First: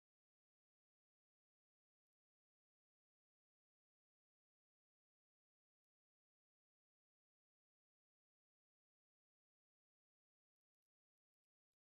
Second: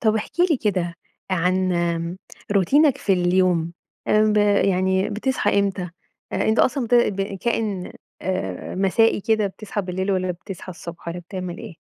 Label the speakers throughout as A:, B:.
A: طب احكِ لي كده عن، آمم، روتينك في اليوم، آمم، ب يعني بتصحى إمتى؟ أنت أصلًا بت ب كائن، آآ، مسائي كده، بتصحى بالليل والّا بتصحى الصبح والّا بتعمل إيه؟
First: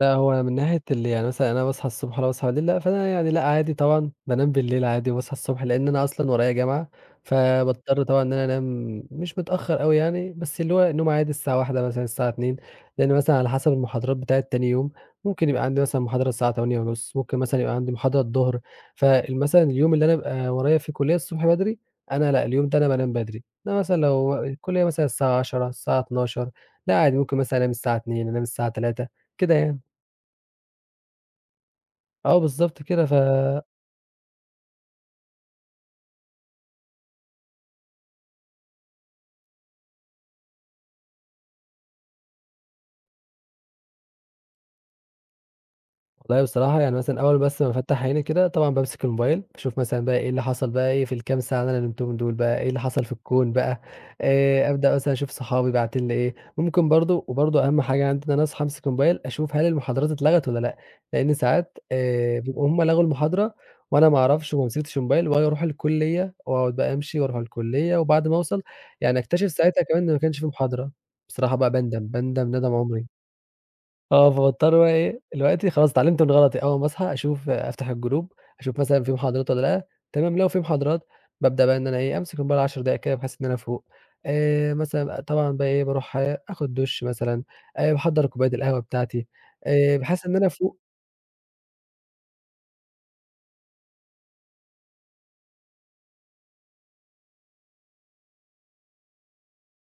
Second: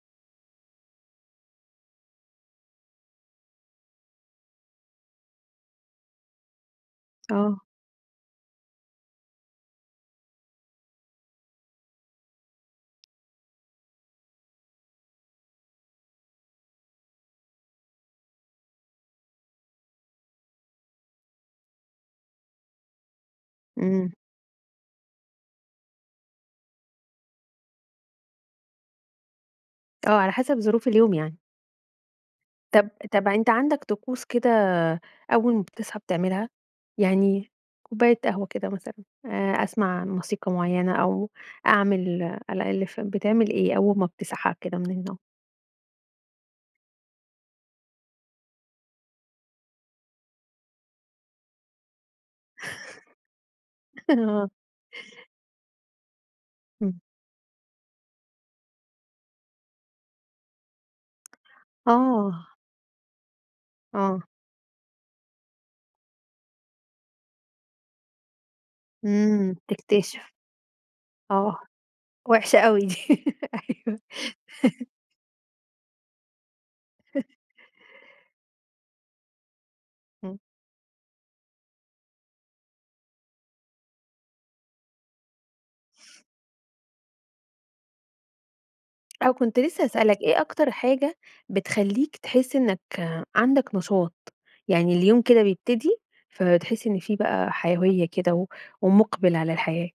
B: لأ هو من ناحية اللي يعني مثلًا أنا باصحى الصبح والّا باصحى بالليل، فأنا يعني لأ عادي طبعًا، بانام بالليل عادي وباصحى الصبح؛ لأن أنا أصلًا ورايا جامعة،
A: آه.
B: فباضطر طبعًا إن أنا أنام مش متأخر أوي يعني، بس اللي هو نوم عادي الساعة 01:00 مثلًا الساعة 02:00، لأن مثلًا على حسب المحاضرات بتاعة تاني يوم، ممكن يبقى عندي مثلًا محاضرة الساعة 08:30 ممكن مثلًا يبقى عندي محاضرة الضهر. فال مثلًا اليوم اللي أنا بابقى ورايا فيه كلية الصبح بدري، أنا لأ اليوم ده أنا بانام بدري، إنما مثلًا
A: امم.
B: لو الكلية مثلًا الساعة 10:00 الساعة 12:00 لأ عادي ممكن مثلًا أنام الساعة 02:00 أنام الساعة 03:00 كده يعني.
A: آه، على حسب ظروف اليوم يعني.
B: آه بالضبط
A: طَب
B: كده، ف
A: طَب أنت عندك طقوس كده أول ما بتصحى بتعملها؟ يعني كوباية قهوة كده مثلًا، آآ، أسمع موسيقى معينة، أو أعمل ألاقي في ال بتعمل إيه أول ما بتصحى كده من النوم؟
B: والله بصراحة يعني مثلًا أول بس ما أفتح عيني كده، طبعًا بامسك الMobile باشوف مثلًا بقى إيه اللي حصل بقى إيه، في الكام ساعة اللي أنا نمتهم دول بقى، إيه اللي حصل في الكون بقى.
A: آه.
B: آآ، أبدأ مثلًا أشوف صحابي باعتين لي إيه، ممكن
A: امم.
B: برضه وبرضه أهم حاجة عندي إن أنا أصحى أمسك الMobile أشوف هل المحاضرات اتلغت والّا لأ، لأن ساعات، آآ،
A: آه.
B: بيبقوا هُم لغوا المحاضرة، وأنا ما
A: آه.
B: أعرفش وما مسكتش الMobile وآجي أرُوح الكلية وأقعد بقى أمشي وأرُوح الكلية وبعد ما أوصل، يعني أكتشف
A: امم،
B: ساعتها كمان إن ما
A: تكتشف،
B: كانش في محاضرة. بصراحة
A: آه.
B: بقى باندم، باندم
A: وحشة
B: ندم
A: أوي دي،
B: عمري.
A: أيوه.
B: آه فباضطر بقى إيه، دلوقتي خلاص اتعلمت من غلطي، أول ما أصحى أشوف أفتح الGroup أشوف مثلًا في محاضرات والّا لأ، تمام،
A: امم.
B: لو في محاضرات بابدأ بقى إن أنا إيه، أمسك الmobile 10 دقايق كده، بحيث إن أنا أفوق. آآ، مثلًا أ طبعًا بقى إيه، بارُوح آخد دش مثلًا، آآ، باحضّر كوباية القهوة بتاعتي،
A: آه، وكنت لسه
B: آآ،
A: هاسألك،
B: بحيث إن
A: إيه
B: أنا
A: أكتر
B: أفوق
A: حاجة بتخلّيك تحس إنك عندك نشاط، يعني اليوم كده بيبتدي فبتحس إن في بقى حيوية كده و ومقبل على الحياة؟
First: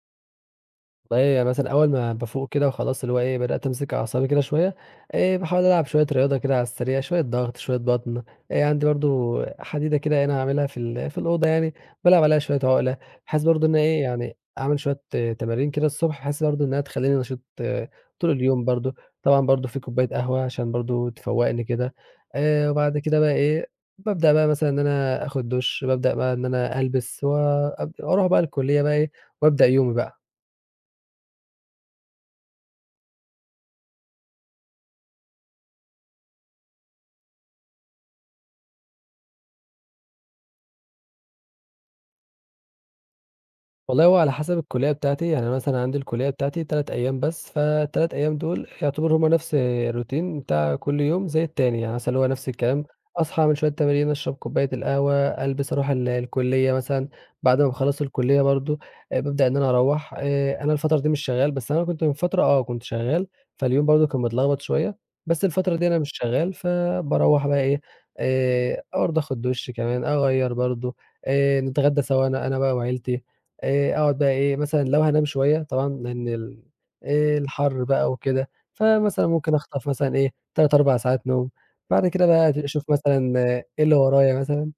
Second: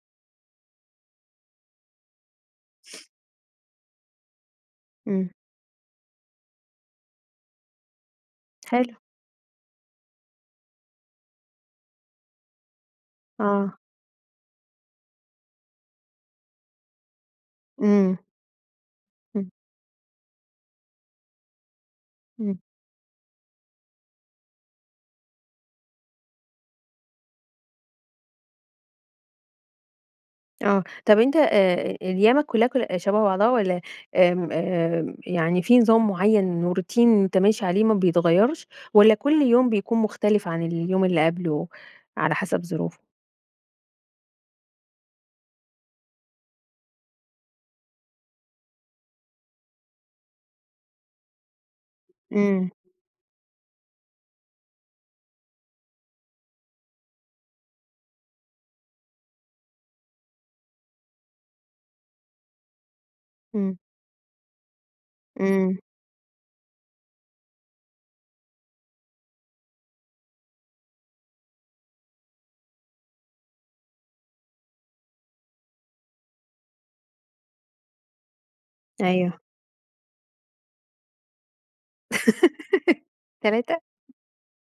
B: والله يعني مثلًا أوّل ما بافوق كده وخلاص اللي هو إيه بدأت أمسك أعصابي كده شويّة،
A: امم.
B: آآ، باحاول ألعب شويّة رياضة كده على السريع، شويّة ضغط، شويّة بطن. آآ عندي
A: حلو.
B: برضو حديدة كده هِنا عاملها في ال في الأوضة يعني بالعب عليها شويّة عُقلة، بحيث برضو
A: آه.
B: إنّه إيه يعني أعمل شويّة تمارين كده الصبح بحيث برضو إنّها تخلّيني نشيط
A: امم.
B: طول اليوم برضو. طبعًا
A: امم.
B: برضو في كوباية قهوة عشان برضو تفوّقني كده.
A: امم.
B: آآ، وبعد كده بقى إيه، بابدأ بقى مثلًا إن أنا آخد دُش، بابدأ بقى إن أنا ألبس، وأب أروح بقى الكُلّية بقى إيه وأبدأ يومي بقى.
A: آه طب أنت آآ، أيامك كُلّها كُلّ شبه بعضها؟ والّا آمم آآ، يعني في نظام معيّن و routine أنت ماشي عليه ما بيتغيرش؟ والّا كل يوم بيكون مختلف عن اليوم اللي قَبلُه على حسب ظروفه؟
B: والله هو على حسب الكُلّية بتاعتي. يعني مثلًا عندي الكُلّية بتاعتي 3 أيام بس، فال3 أيام دوْل يُعتَبروا هُم نفس الroutine بتاع كل يوم زي التاني. يعني مثلًا اللي هو نفس
A: امم.
B: الكلام أصحى اعمل شويّة تمارين، أشرب كباية القهوة، ألبس، أروح ال الكُلّية مثلًا. بعد ما باخلص الكُلّية برضو بابدأ إن أنا أروّح. آآ، أنا الفترة دي مش شغال، بس أنا كنت من فترة آه كنت شغال،
A: امم.
B: فاليوم برضو كان متلخبط شويّة، بس الفترة
A: امم.
B: دي أنا مش شغال فباروّح بقى إيه آآ، برضو آخد دُش كمان، أغيّر برضو آآ، نتغدى سوا أنا أنا بقى وعيلتي آآ، أَقعد بقى إيه مثلًا لو هانام شويّة طبعًا لأن ال الحَر بقى وكده، فمثلًا
A: أيوه.
B: ممكن أخطف مثلًا إيه 3 4 ساعات نوم، بعد كده بقى أبتدي أشوف مثلًا
A: 3!
B: إيه اللي ورايا مثلًا.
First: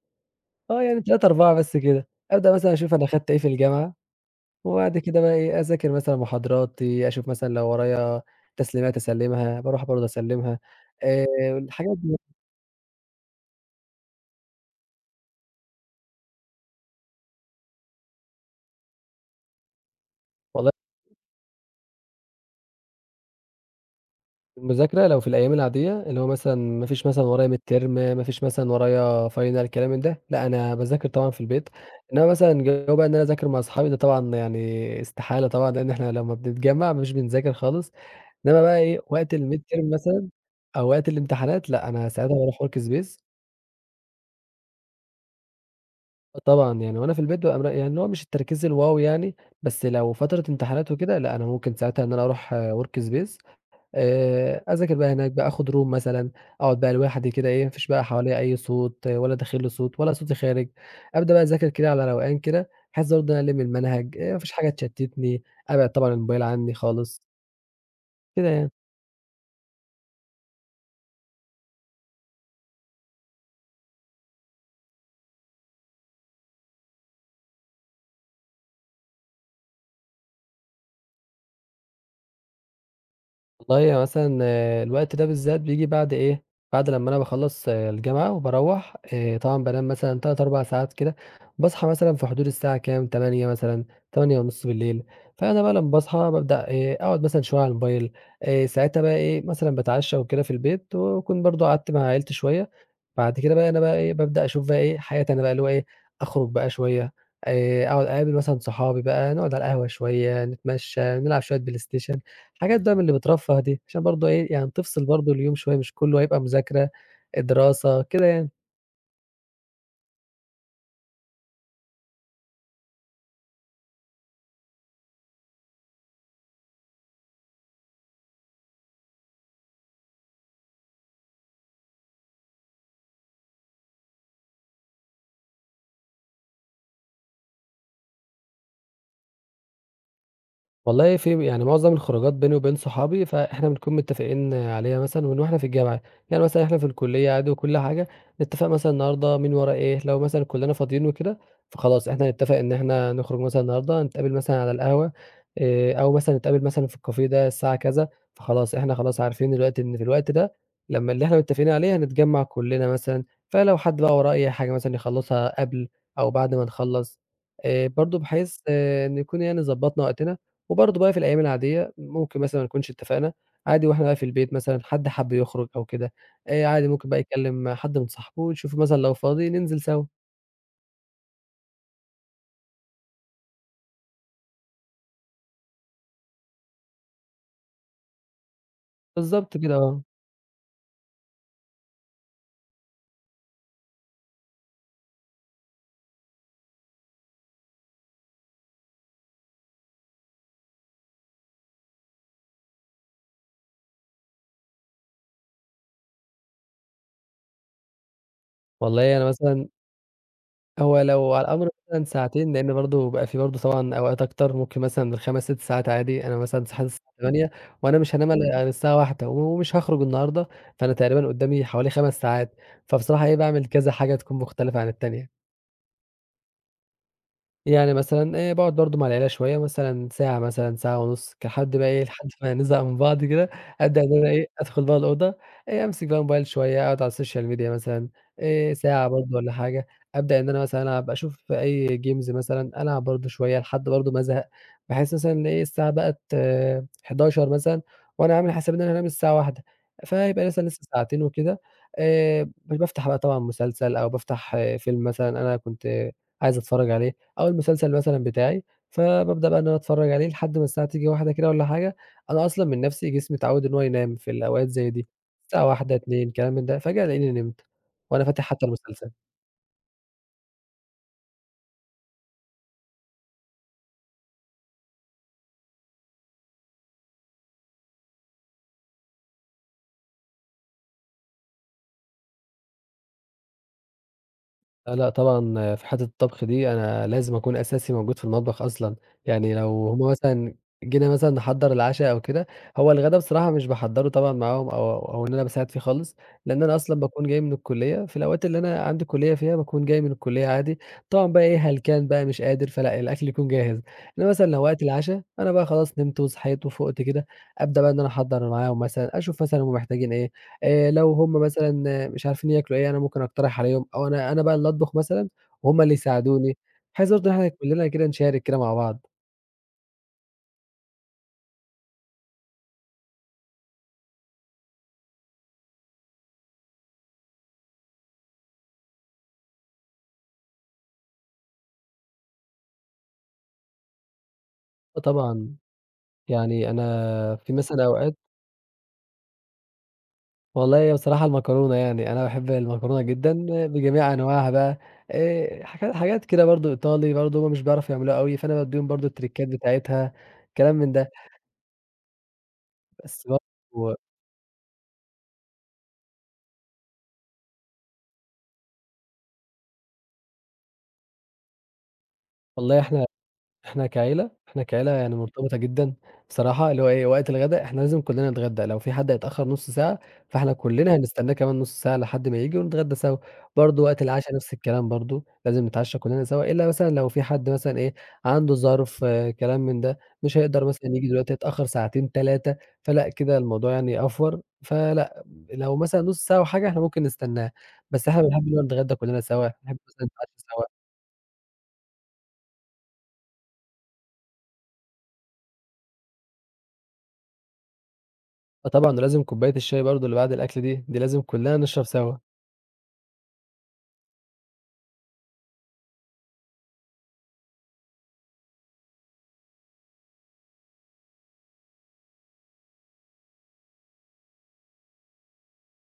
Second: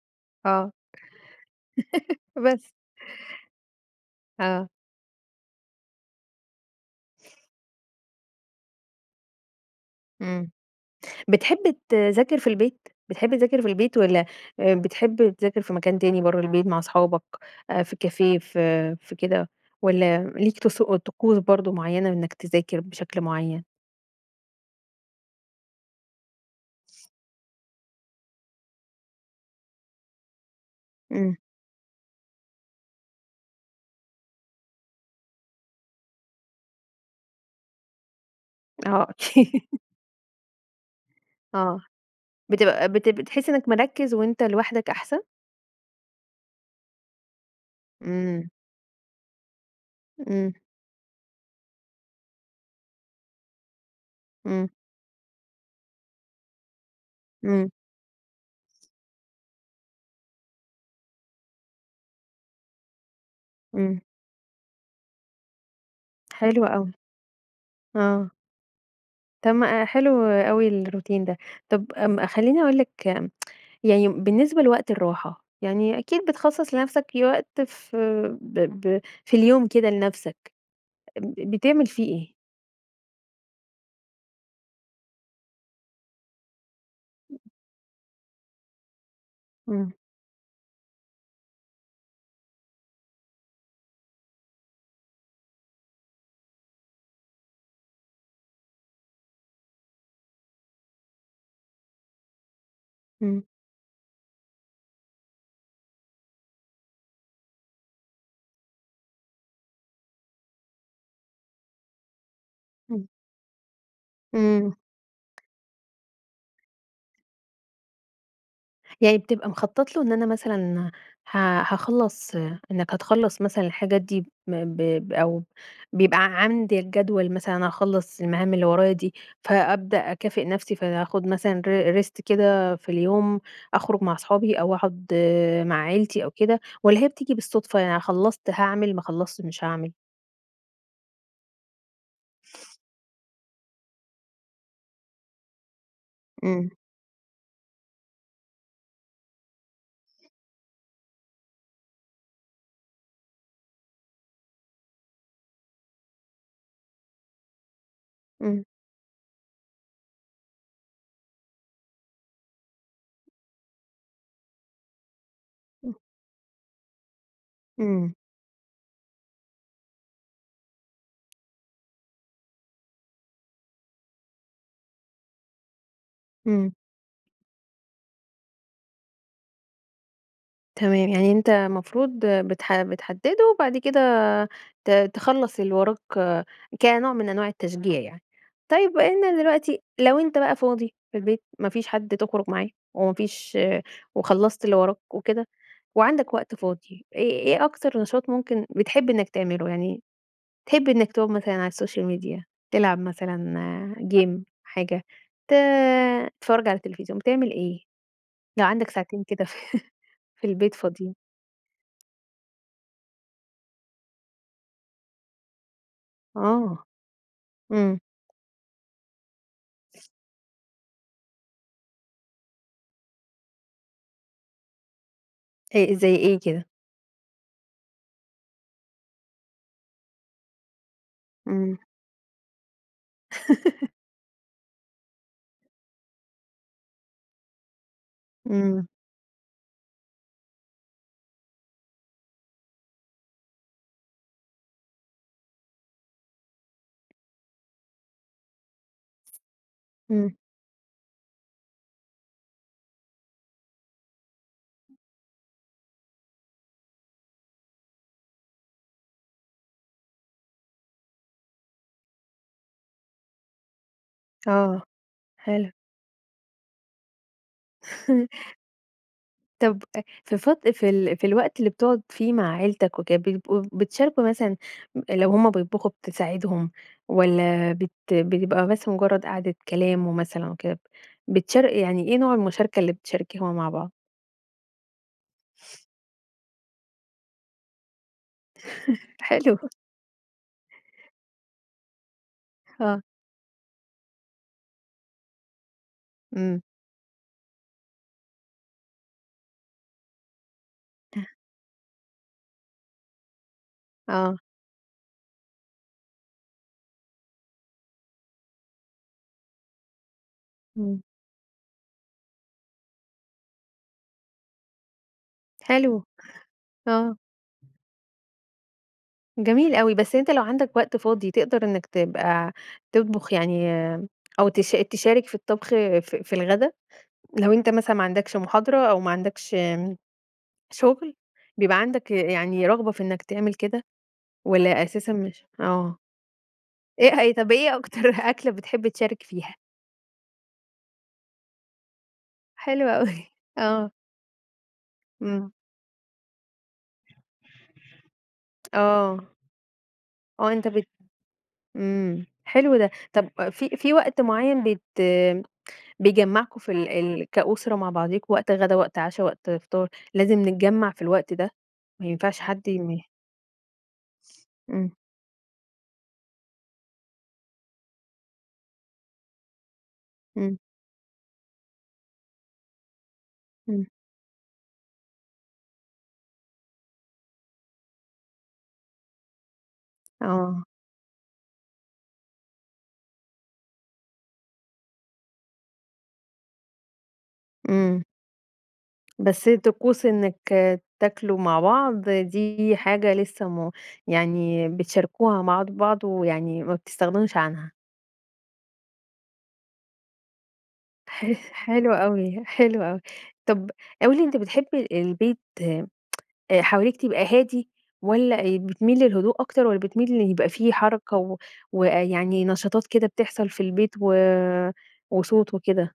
A: آه.
B: آه يعني 3 4 بس كده. أبدأ
A: وبس!
B: مثلًا أشوف أنا أخدت إيه في الجامعة،
A: آه.
B: وبعد كده بقى إيه أذاكر مثلًا محاضراتي، أشوف مثلًا لو ورايا تسليمات أسلِّمها، باروح برضو
A: امم.
B: أسلِّمها آآ
A: بتحب
B: الحاجات دي يع
A: تِذاكر في البيت؟ بتحب تِذاكر في البيت والّا آآ بتحب تِذاكر في مكان تاني برّه البيت مع أصحابك، آآ في café ف في كده؟ والّا ليك
B: والله
A: طسو طقوس برضو معيّنة إنك تِذاكر بشكل معيّن؟
B: المذاكرة لو في الأيام العادية اللي هو مثلًا ما فيش مثلًا ورايا midterm ما فيش مثلًا ورايا final الكلام من ده، لأ أنا باذاكر طبعًا
A: امم.
B: في البيت. إنما مثلًا جو بقى إن أنا أذاكر مع صحابي ده طبعًا يعني استحالة طبعًا لأن إحنا لمّا بنتجمع مش بنذاكر خالص، إنما بقى إيه
A: آه
B: وقت
A: أكيد.
B: الmidterm مثلًا أو وقت الامتحانات،
A: آه،
B: لأ أنا ساعتها باروح
A: بتبقى بت
B: workspace
A: بتحس إنك مركِّز وأنت لوحدك أحسن؟
B: آه طبعًا، يعني وأنا في البيت بابقى مر يعني اللي هو مش
A: امم.
B: التركيز الwow يعني بس لو فترة
A: امم.
B: امتحانات وكده لأ أنا ممكن ساعتها إن أنا أروح workspace آآ
A: امم.
B: أذاكر بقى هناك بقى، آخد room مثلًا أقعد بقى لوحدي كده إيه ما
A: امم.
B: فيش بقى حواليَّ أي صوت، ولا داخل لي صوت ولا صوتي خارج. أبدأ بقى أذاكر كده على روقان كده بحيث برضه إن أنا ألِم
A: امم.
B: المنهج، آآ ما فيش حاجة تشتتني، أبعِّد طبعًا الموبايل
A: حلو
B: عني
A: أوي.
B: خالص.
A: آه
B: كده يعني.
A: طب ما حلو أوي الroutine ده. طب م خلّيني أقول لك يعني بالنسبة لوقت الراحة، يعني أكيد بتخصص لنفسك وقت ف ب ب في اليوم كده لنفسك، ب بتعمل فيه إيه؟
B: والله هو مثلًا الوقت ده بالذات بييجي بعد إيه بعد لمّا أنا باخلّص الجامعة وباروّح، آآ طبعًا بانام
A: امم.
B: مثلًا 3، 4 ساعات كده، باصحى مثلًا في حدود الساعة كام؟ 20:00 مثلًا، 20:30. فأنا بقى لمّا باصحى بابدأ إيه أقعد مثلًا شوية على الموبايل آآ ساعتها بقى إيه مثلًا باتعشى وكده في البيت وأكون برضه قعدت مع عيلتي شوية بعد
A: امم.
B: كده بقى أنا بقى إيه بابدأ أشوف بقى إيه حياتي أنا بقى اللي هو إيه أخرج بقى شوية، آآ أقعد أقابل مثلًا صحابي بقى نقعد على القهوة شوية، نتمشى، نلعب شوية بلايستيشن، حاجات بقى من
A: امم.
B: اللي بترفه دي عشان برضه إيه يعني
A: امم.
B: تفصل برضه اليوم شوية مش كلّه هيبقى مذاكرة، دراسة كده يعني.
A: يعني بتبقى مخطّط له إن أنا مثلًا ها هاخلّص إنك هتخلّص مثلًا الحاجات دي م ب ب أو بيبقى عندك جدول مثلًا أخلّص المهام اللي ورايا دي، فأبدأ أكافئ نفسي فهاخُد مثلًا ر ر Rest كده في اليوم، أخرُج مع صحابي أو أقعد مع عيلتي أو كده، والّا هي بتيجي بالصُدفة، يعني خلّصت هاعمل، ما خلّصتش مش هاعمل؟
B: والله في يعني مُعظم الخروجات بيني وبين صحابي، فإحنا بنكون متّفقين عليها مثلًا من وإحنا في الجامعة، يعني مثلًا
A: إمم.
B: إحنا في الكُلّيّة عادي وكُلّ حاجة، نتّفق مثلًا النهارده مين وراه إيه، لو مثلًا كُلّنا فاضيّين وكده، فخلاص إحنا نتّفق إن إحنا نخرج مثلًا النهارده، هنتقابل مثلًا على القهوة، آآ أو مثلًا نتقابل مثلًا في الكافيه ده الساعة كذا،
A: إمم.
B: فخلاص إحنا خلاص عارفين دلوقتي إن في الوقت ده لمّا اللي إحنا متّفقين عليه هنتجمع كُلّنا مثلًا، فلو حد بقى وراه أي حاجة مثلًا يخلصها قبل
A: إمم.
B: أو بعد ما نخلص، آآ
A: إمم.
B: برضه بحيث آآ نكون يعني ضبطنا وقتنا، وبرضه بقى في الأيام العاديّة، ممكن مثلًا ما نكونش اتفقنا، عادي وإحنا بقى في البيت مثلًا حد حب يخرج أو كده، آآ
A: إمم.
B: عادي ممكن بقى يكلِّم حد من صاحبُه يشُوفُه مثلًا لو فاضي ننزل سوا.
A: تمام. يعني أنت مفروض بتح بتحدده وبعد كده ت تخلّص اللي وراك كنوع من أنواع التشجيع يعني. طيّب وأنت
B: بالضبط كده
A: دلوقتي
B: آه.
A: لو أنت بقى فاضي في البيت، ما فيش حد تخرج معاه، وما فيش وخلّصت اللي وراك وكده، وعندك وقت فاضي، إيه إيه أكتر نشاط ممكن بتحب إنّك تعمله، يعني تحب إنّك تقعد مثلًا على الsocial media، تلعب مثلًا آآ game، حاجة، ت تتفرّج على التلفزيون، بتعمل إيه، لو عندك
B: والله
A: ساعتين
B: أنا
A: كده
B: مثلًا
A: في البيت
B: هو
A: فاضيين؟
B: لو على الأمر مثلًا ساعتين، لأن برضو بقى في برضو طبعًا أوقات أكتر، ممكن مثلًا بال5 6 ساعات عادي. أنا مثلًا
A: آه،
B: صحيت الساعة 20:00 وأنا
A: امم.
B: مش هانام إلا الساعة 01:00، ومش هاخرج النهارده، فأنا تقريبًا قدّامي حوالي 5 ساعات، فبصراحة إيه باعمل كذا حاجة تكون مختلفة عن التانية.
A: أ زي إيه كده؟
B: يعني مثلًا آآ، باقعد برضو مع العيلة شويّة، مثلًا ساعة مثلًا ساعة ونُص كحد
A: امم.
B: بقى إيه لحد ما نزهق من بعض كده، أبدأ إن أنا إيه أدخل بقى الأوضة، آآ، أمسك بقى الموبايل شويّة، أقعد على الsocial media مثلًا آآ،
A: امم.
B: ساعة برضو والّا حاجة، أبدأ إن أنا مثلًا ألعب، أشوف أي games مثلًا ألعب برضو شويّة لحد برضو ما ازهق، بحيث مثلًا الساعة بقت، 23:00 مثلًا وأنا عامل حسابي إن أنا أنام الساعة 01:00،
A: امم.
B: فيبقى لسه لسه ساعتين وكده. آآ، ب بافتح بقى طبعًا مسلسل أو بافتح فيلم مثلًا أنا كنت عايز أتفرّج عليه أو المسلسل مثلًا بتاعي، فبابدأ بقى إن أنا أتفرّج عليه لحد ما الساعة تيجي 01:00 كده والّا حاجة. أنا أصلًا من نَفسي جسمي اتعوّد إنّ هو ينام في الأوقات
A: آه،
B: زي دي، الساعة
A: حلو.
B: 01:00 02:00 كلام من ده، فجأة ألاقيني نمت، وأنا فاتح حتّى المسلسل.
A: طب أ في فت في ال في الوقت اللي بتُقعد فيه مع عيلتك وكده، بتبقوا بتشاركوا مثلًا م لو همُ بيطبُخوا بتساعدهم، والّا بت بيبقى بس مُجرَّد قعدة كلام ومثلًا وكده، بتشار يعني إيه نوع المُشاركة اللي بتشاركها مع بعض؟
B: لأ، لأ، طبعًا في حِتّة الطّبخ دي أنا لازم أكون أساسي موجود في المطبخ أصلًا، يعني
A: حلو.
B: لو هُم مثلًا جينا مثلًا نِحَضّر العشا أو كده، هو
A: آه.
B: الغدا بصراحة مش باحضّرُه طبعًا معاهم، أو أو إن أنا باساعد فيه خالص، لإن
A: امم.
B: أنا أصلًا باكون جاي من الكُلِّيّة في الأوقات اللي أنا عندي كُلِّيّة فيها باكون جاي من الكُلِّيّة عادي،
A: ته
B: طبعًا بقى إيه هلكان بقى مش قادر، فلأ، الأكل يكون جاهز، إنما
A: آه.
B: مثلًا لو وقت العشا أنا بقى خلاص نمت وصحيت وفُقت كده، أبدأ بقى إن أنا أحضّر معاهم مثلًا، أشوف مثلًا هُم محتاجين إيه، آآ
A: امم.
B: لو هُم مثلًا مش عارفين ياكلوا إيه أنا ممكن أقترح عليهم، أو أنا أنا بقى اللي أطبُخ مثلًا، وهُم اللي
A: حلو،
B: يساعدوني، بحيث
A: آه.
B: برضه إن إحنا كُلّنا كده نشارك كده مع بعض.
A: جميل أوي، بس أنت لو عندك وقت فاضي، تقدر إنّك تبقى تطبخ يعني أو تش تشارك في الطّبخ في في الغدا؟ لو أنت مثلًا ما عندكش مُحاضرة، أو ما عندكش امم شُغل، بيبقى عندك يعني رغبة في إنّك تعمل كده، والّا
B: آه
A: أساسًا مش
B: طبعًا،
A: آه.
B: يعني
A: إيه
B: أنا
A: هيت طب
B: في
A: إيه
B: مثلًا
A: أكتر
B: أوقات
A: أكلة بتحب تشارك فيها؟
B: والله هي بصراحة المكرونة يعني. أنا باحب
A: حلو
B: المكرونة
A: أوي
B: جدًا
A: آه.
B: بجميع أنواعها بقى
A: امم.
B: آآ، حاجات حاجات كده برضه إيطالي برضو هُم مش بيعرفوا يعملوها أوي فأنا بادّيهم برضه
A: آه.
B: التريكات بتاعتها،
A: آه، أنت
B: كلام
A: بت
B: من ده.
A: امم. حلو ده،
B: بس
A: طب في في
B: برضه
A: وقت معيّن بت بيجمعكم في ال ال كأسرة مع بعضيكم، وقت غدا، وقت عشا، وقت فطار، لازم نتجمع في الوقت ده؟ ما ينفعش حد
B: والله
A: يم
B: إحنا إحنا كعيلة إحنا كعيلة
A: امم.
B: يعني مرتبطة جدًا، بصراحة اللي هو إيه وقت الغدا إحنا لازم كلّنا نتغدى، لو في حد هيتأخر نص ساعة فإحنا
A: امم.
B: كلّنا هنستناه كمان نص ساعة لحد ما ييجي ونتغدى سوا. برضه
A: امم.
B: وقت العشا نفس الكلام برضه لازم نتعشى كلّنا سوا، إلا مثلًا لو في حد مثلًا إيه عنده ظرف، كلام من ده، مش
A: آه.
B: هيقدر مثلًا ييجي دلوقتي هيتأخر ساعتين 3، فلأ كده الموضوع يعني أڨور فلأ، لو مثلًا نص ساعة أو حاجة إحنا ممكن نستناه.
A: امم.
B: بس إحنا بنحب إننا نتغدا كلّنا سوا،
A: بس
B: نحب
A: طقوس
B: مثلًا نتعشى
A: إنك
B: سوا.
A: تاكلوا مع بعض دي حاجة لسه م يعني بتشاركوها مع ض بعض ويعني ما بتستغنوش عنها.
B: آه طبعًا ده لازم كباية الشاي برضه اللي بعد الأكل دي. دي لازم
A: ح
B: كلّنا نشرب
A: حلو
B: سوا.
A: أوي، حلو أوي. طب قُل لي أنت بتحب البيت آآ حواليك تبقى هادي والّا أ بتميل للهدوء أكتر والّا بتميل إن يبقى في حركة و ويعني نشاطات كده بتحصل في البيت و وصوت وكده؟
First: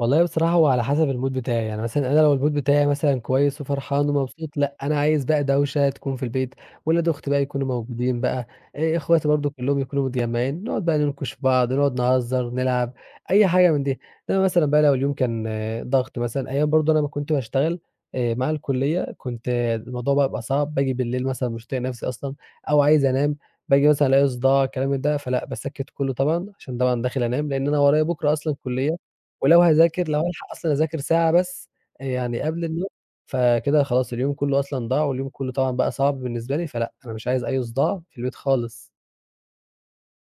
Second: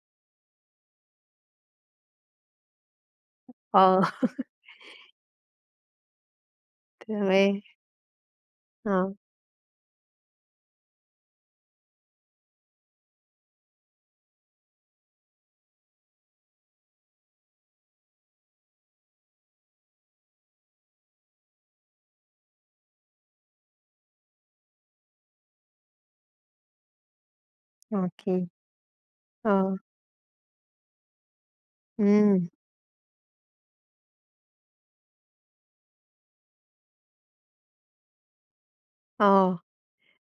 B: والله بصراحة هو على حسب الMood بتاعي، يعني مثلًا أنا لو الMood بتاعي مثلًا كُويّس
A: آه.
B: وفرحان ومبسُوط، لأ، أنا عايز بقى دوشة تكون في البيت، ولاد أُختي بقى
A: تمام.
B: يكونوا موجودين بقى، آآ
A: آه.
B: إخواتي برضه كُلّهم يكونوا متجمّعين، نقعُد بقى نِنكُش في بعض، نقعُد نهزَّر ونلعب أي حاجة من دي، إنّما مثلًا بقى لو اليوم كان ضغط مثلًا، أيام برضه أنا ما كنت باشتغل آآ مع الكُلِّيّة، كنت الموضوع بقى بيبقى صعب، باجي بالليل مثلًا مش طايق نفسي أصلًا، أو عايز أنام، باجي مثلًا ألاقي صُداع الكلام من ده فلأ، باسكِّت كُلّه طبعًا، عشان طبعًا داخل أنام، لإن أنا ورايا بُكرة
A: أوكي،
B: أصلًا كُلِّيَّة، ولو
A: آه.
B: هاذاكر لو هالحق أصلًا أذاكر ساعة بس، يعني
A: امم.
B: قبل النوم فكده خلاص اليوم كُلّه أصلًا ضاع، واليوم كُلّه طبعًا بقى صعب بالنسبة لي فلأ، أنا مش عايز أي صُداع في البيت خالص.
A: آه،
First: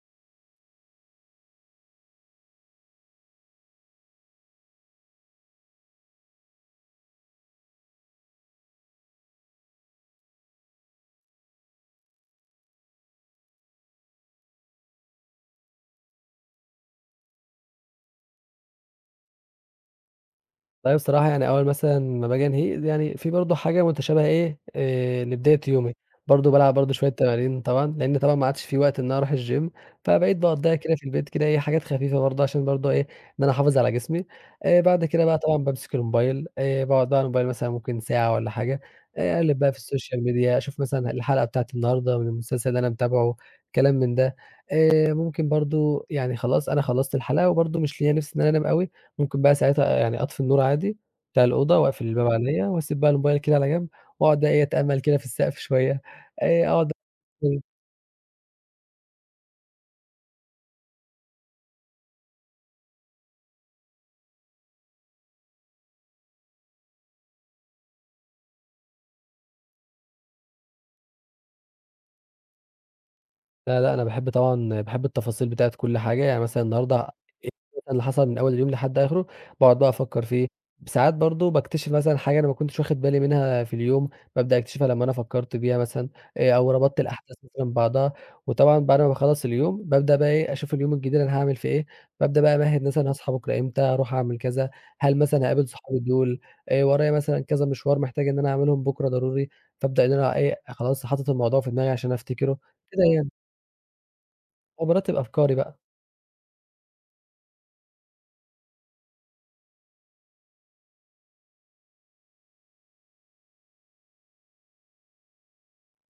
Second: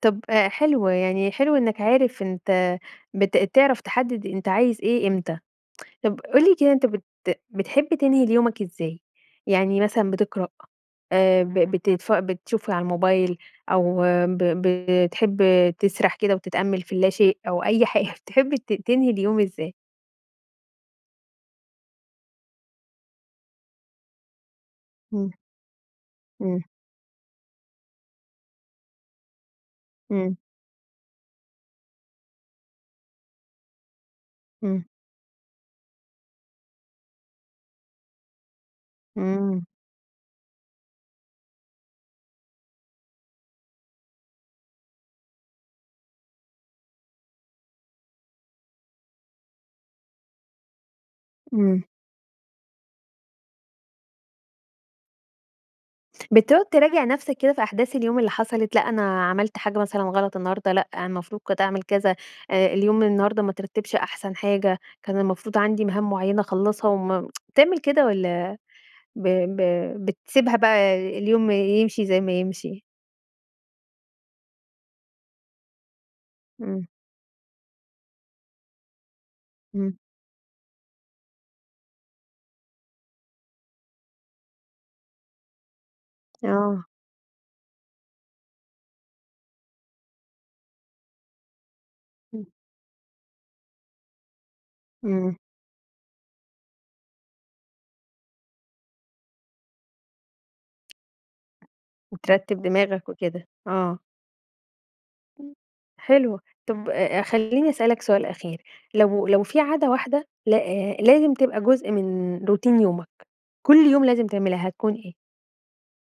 A: طب آآ حلو، يعني حلو إنّك عارف أنت بت تعرف تحدِّد أنت عايز إيه إمتى، طب قُل لي كده أنت بت بتحب تنهي اليومك إزاي؟ يعني مثلًا بتقرأ، آآ ب بتتـف بتشوف على الموبايل، أو ب ب بتحب تِسرَح كده وتتأمّل في اللا شيء، أو أي حاجة بتحب ت تنهي اليوم إزاي؟
B: أيوه بصراحة يعني أول مثلًا ما باجي أنهيه، يعني في برضه حاجة مُتشابهة إيه آآ
A: إمم.
B: لبداية يومي، برضه
A: إمم.
B: بالعب برضه شوية تمارين طبعًا، لإن طبعًا ما عادش في وقت إن أنا أروح الGym
A: إمم.
B: فبقيت باقضيها كده في البيت كده إيه حاجات خفيفة برضه، عشان برضه إيه إن أنا أحافظ على جسمي، آآ
A: إمم.
B: بعد كده بقى طبعًا بامسك الموبايل، آآ باقعد بقي على الموبايل مثلًا ممكن ساعة والَّا حاجة، آآ أقلِّب
A: إمم.
B: بقي في الSocial Media أشوف مثلًا الحلقة بتاعة النهارده من المسلسل اللي أنا متابعُه كلام من ده، آآ ممكن برضه يعني خلاص أنا خلّصت الحلقة، وبرضه مش ليا نفس إن أنا أنام أوي، ممكن بقى ساعتها يعني أطفي النُّور عادي بتاع الأوضة،
A: إمم.
B: وأقفِل الباب علَيّا، وأسيب بقي الموبايل كده على جَنب، وأقعُد بقي إيه أتأمل كده في السقف شوية،
A: بتقعُد
B: آآ أقعُد
A: تراجِع نَفسَك
B: [unintelligible]
A: كده
B: إمم.
A: في أحداث اليوم اللي حصلت؟ لأ، أنا عَملت حاجة مثلًا غلط النهارده، لأ، المفروض كنت أعمل كذا، آآ اليوم النهارده ما اترَتِّبش أحسن حاجة، كان المفروض عندي مهام مُعيّنة أخلَّصها، وم بتعمل كده والّا ب ب بتسيبها بقى اليوم يمشي زي ما يمشي؟
B: لأ، لأ، أنا باحب طبعًا باحب التفاصيل بتاعة كُلّ حاجة، يعني مثلًا
A: إمم.
B: النهارده إيه بقي اللي حصل من أول اليوم لحد آخرُه، باقعُد بقى
A: إمم.
B: أفكّر فيه، ساعات برضه باكتشف مثلًا حاجة أنا ما كنتش واخد بالي منها في اليوم، بابدأ أكتشفها لمّا أنا فكرت فيها مثلًا، آآ أو
A: آه.
B: ربطت الأحداث مثلًا ببعضها، وطبعًا بعد ما باخلّص اليوم ببدأ بقي إيه أشوف اليوم الجديد أنا هاعمل فيه إيه، بابدأ
A: إمم.
B: بقى أمَهِّد مثلًا هاصحى بكرة إمتى، هاروح أعمل كذا، هل
A: إمم.
B: مثلًا هاقابل صحابي دُول؟ آآ ورايا مثلًا كذا مِشوَار محتاج إن أنا أعملهم بكرة ضروري، فابدأ إن أنا إيه خلاص حاطط الموضوع في دماغي عشان
A: و
B: أفتِكرُه،
A: ترتب
B: كده
A: دماغَك
B: يعني.
A: وكده، آه.
B: وبارتب أفكاري بقى.
A: حلوة. طب آآ خلّيني أسألك سؤال أخير. لو لو في عادة واحدة ل آآ لازم تبقى جزء من routine يومك، كُل يوم لازم تعملها، هتكون إيه؟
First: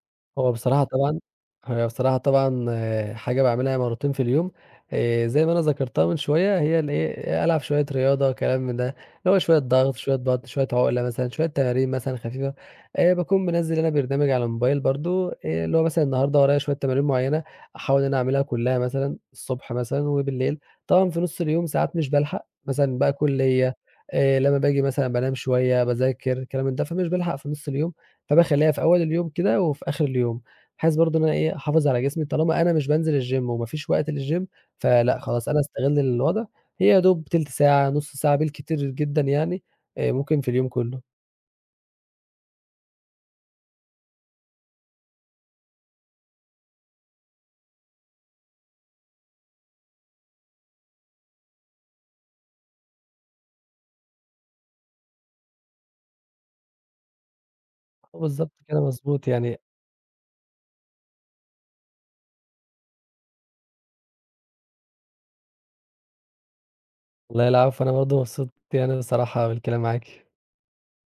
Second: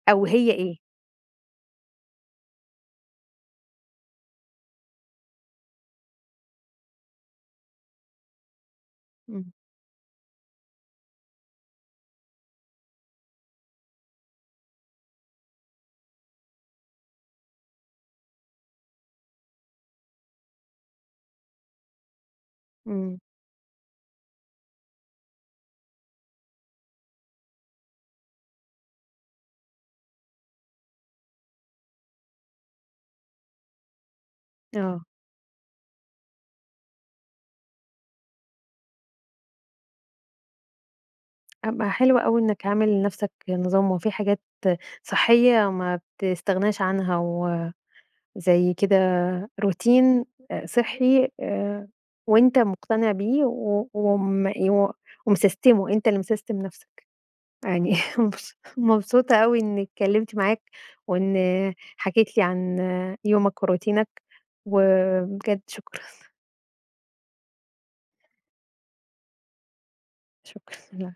A: أو هي
B: هو
A: إيه؟
B: بصراحة طبعًا هو بصراحة طبعًا حاجة باعملها مرتين في اليوم آآ زي ما أنا ذكرتها من شوية هي الإيه ألعب شوية رياضة، كلام من ده، اللي هو
A: امم.
B: شوية ضغط، شوية بطن، شوية عقلة مثلًا، شوية تمارين مثلًا خفيفة، آآ باكون منزِّل أنا برنامج على الموبايل برضه آآ اللي هو مثلًا النهاردة ورايا شوية تمارين معيّنة أحاول إن أنا أعملها كلّها مثلًا، الصبح مثلًا وبالليل. طبعًا في نُص اليوم ساعات مش بالحق مثلًا بقى
A: امم.
B: كُلية، آآ لمّا باجي مثلًا بانام شوية، باذاكر، كلام ده، فمش بالحق في نص اليوم فباخلّيها في أول اليوم كده وفي آخر اليوم بحيث برضه إن أنا إيه أحافظ على جسمي طالما أنا مش بانزل الgym وما فيش وقت للgym
A: آه.
B: فلأ خلاص أنا أستغل الوضع، هي يا دوب تِلت ساعة، نص ساعة بالكتير جدًا يعني آآ ممكن في اليوم كلّه.
A: أبقى حلو أوي إنك عامل لنفسك نظام وفي حاجات صحّية ما بتستغناش عنها وزي كده routine آآ صحّي آآ وأنت مقتنع بيه و وم ي و ومسستِمُه أنت اللي مسستِم نفسك. يعني
B: بالضبط
A: مبس
B: كده مضبوط
A: مبسوطة
B: يعني
A: أوي إني اتكلمت معاك، وإن حكيت لي عن يومك وروتينك وبجد شكرًا.
B: والله العفو أنا برضه مبسوط يعني بصراحة بالكلام معاكِ.
A: شكرًا، الع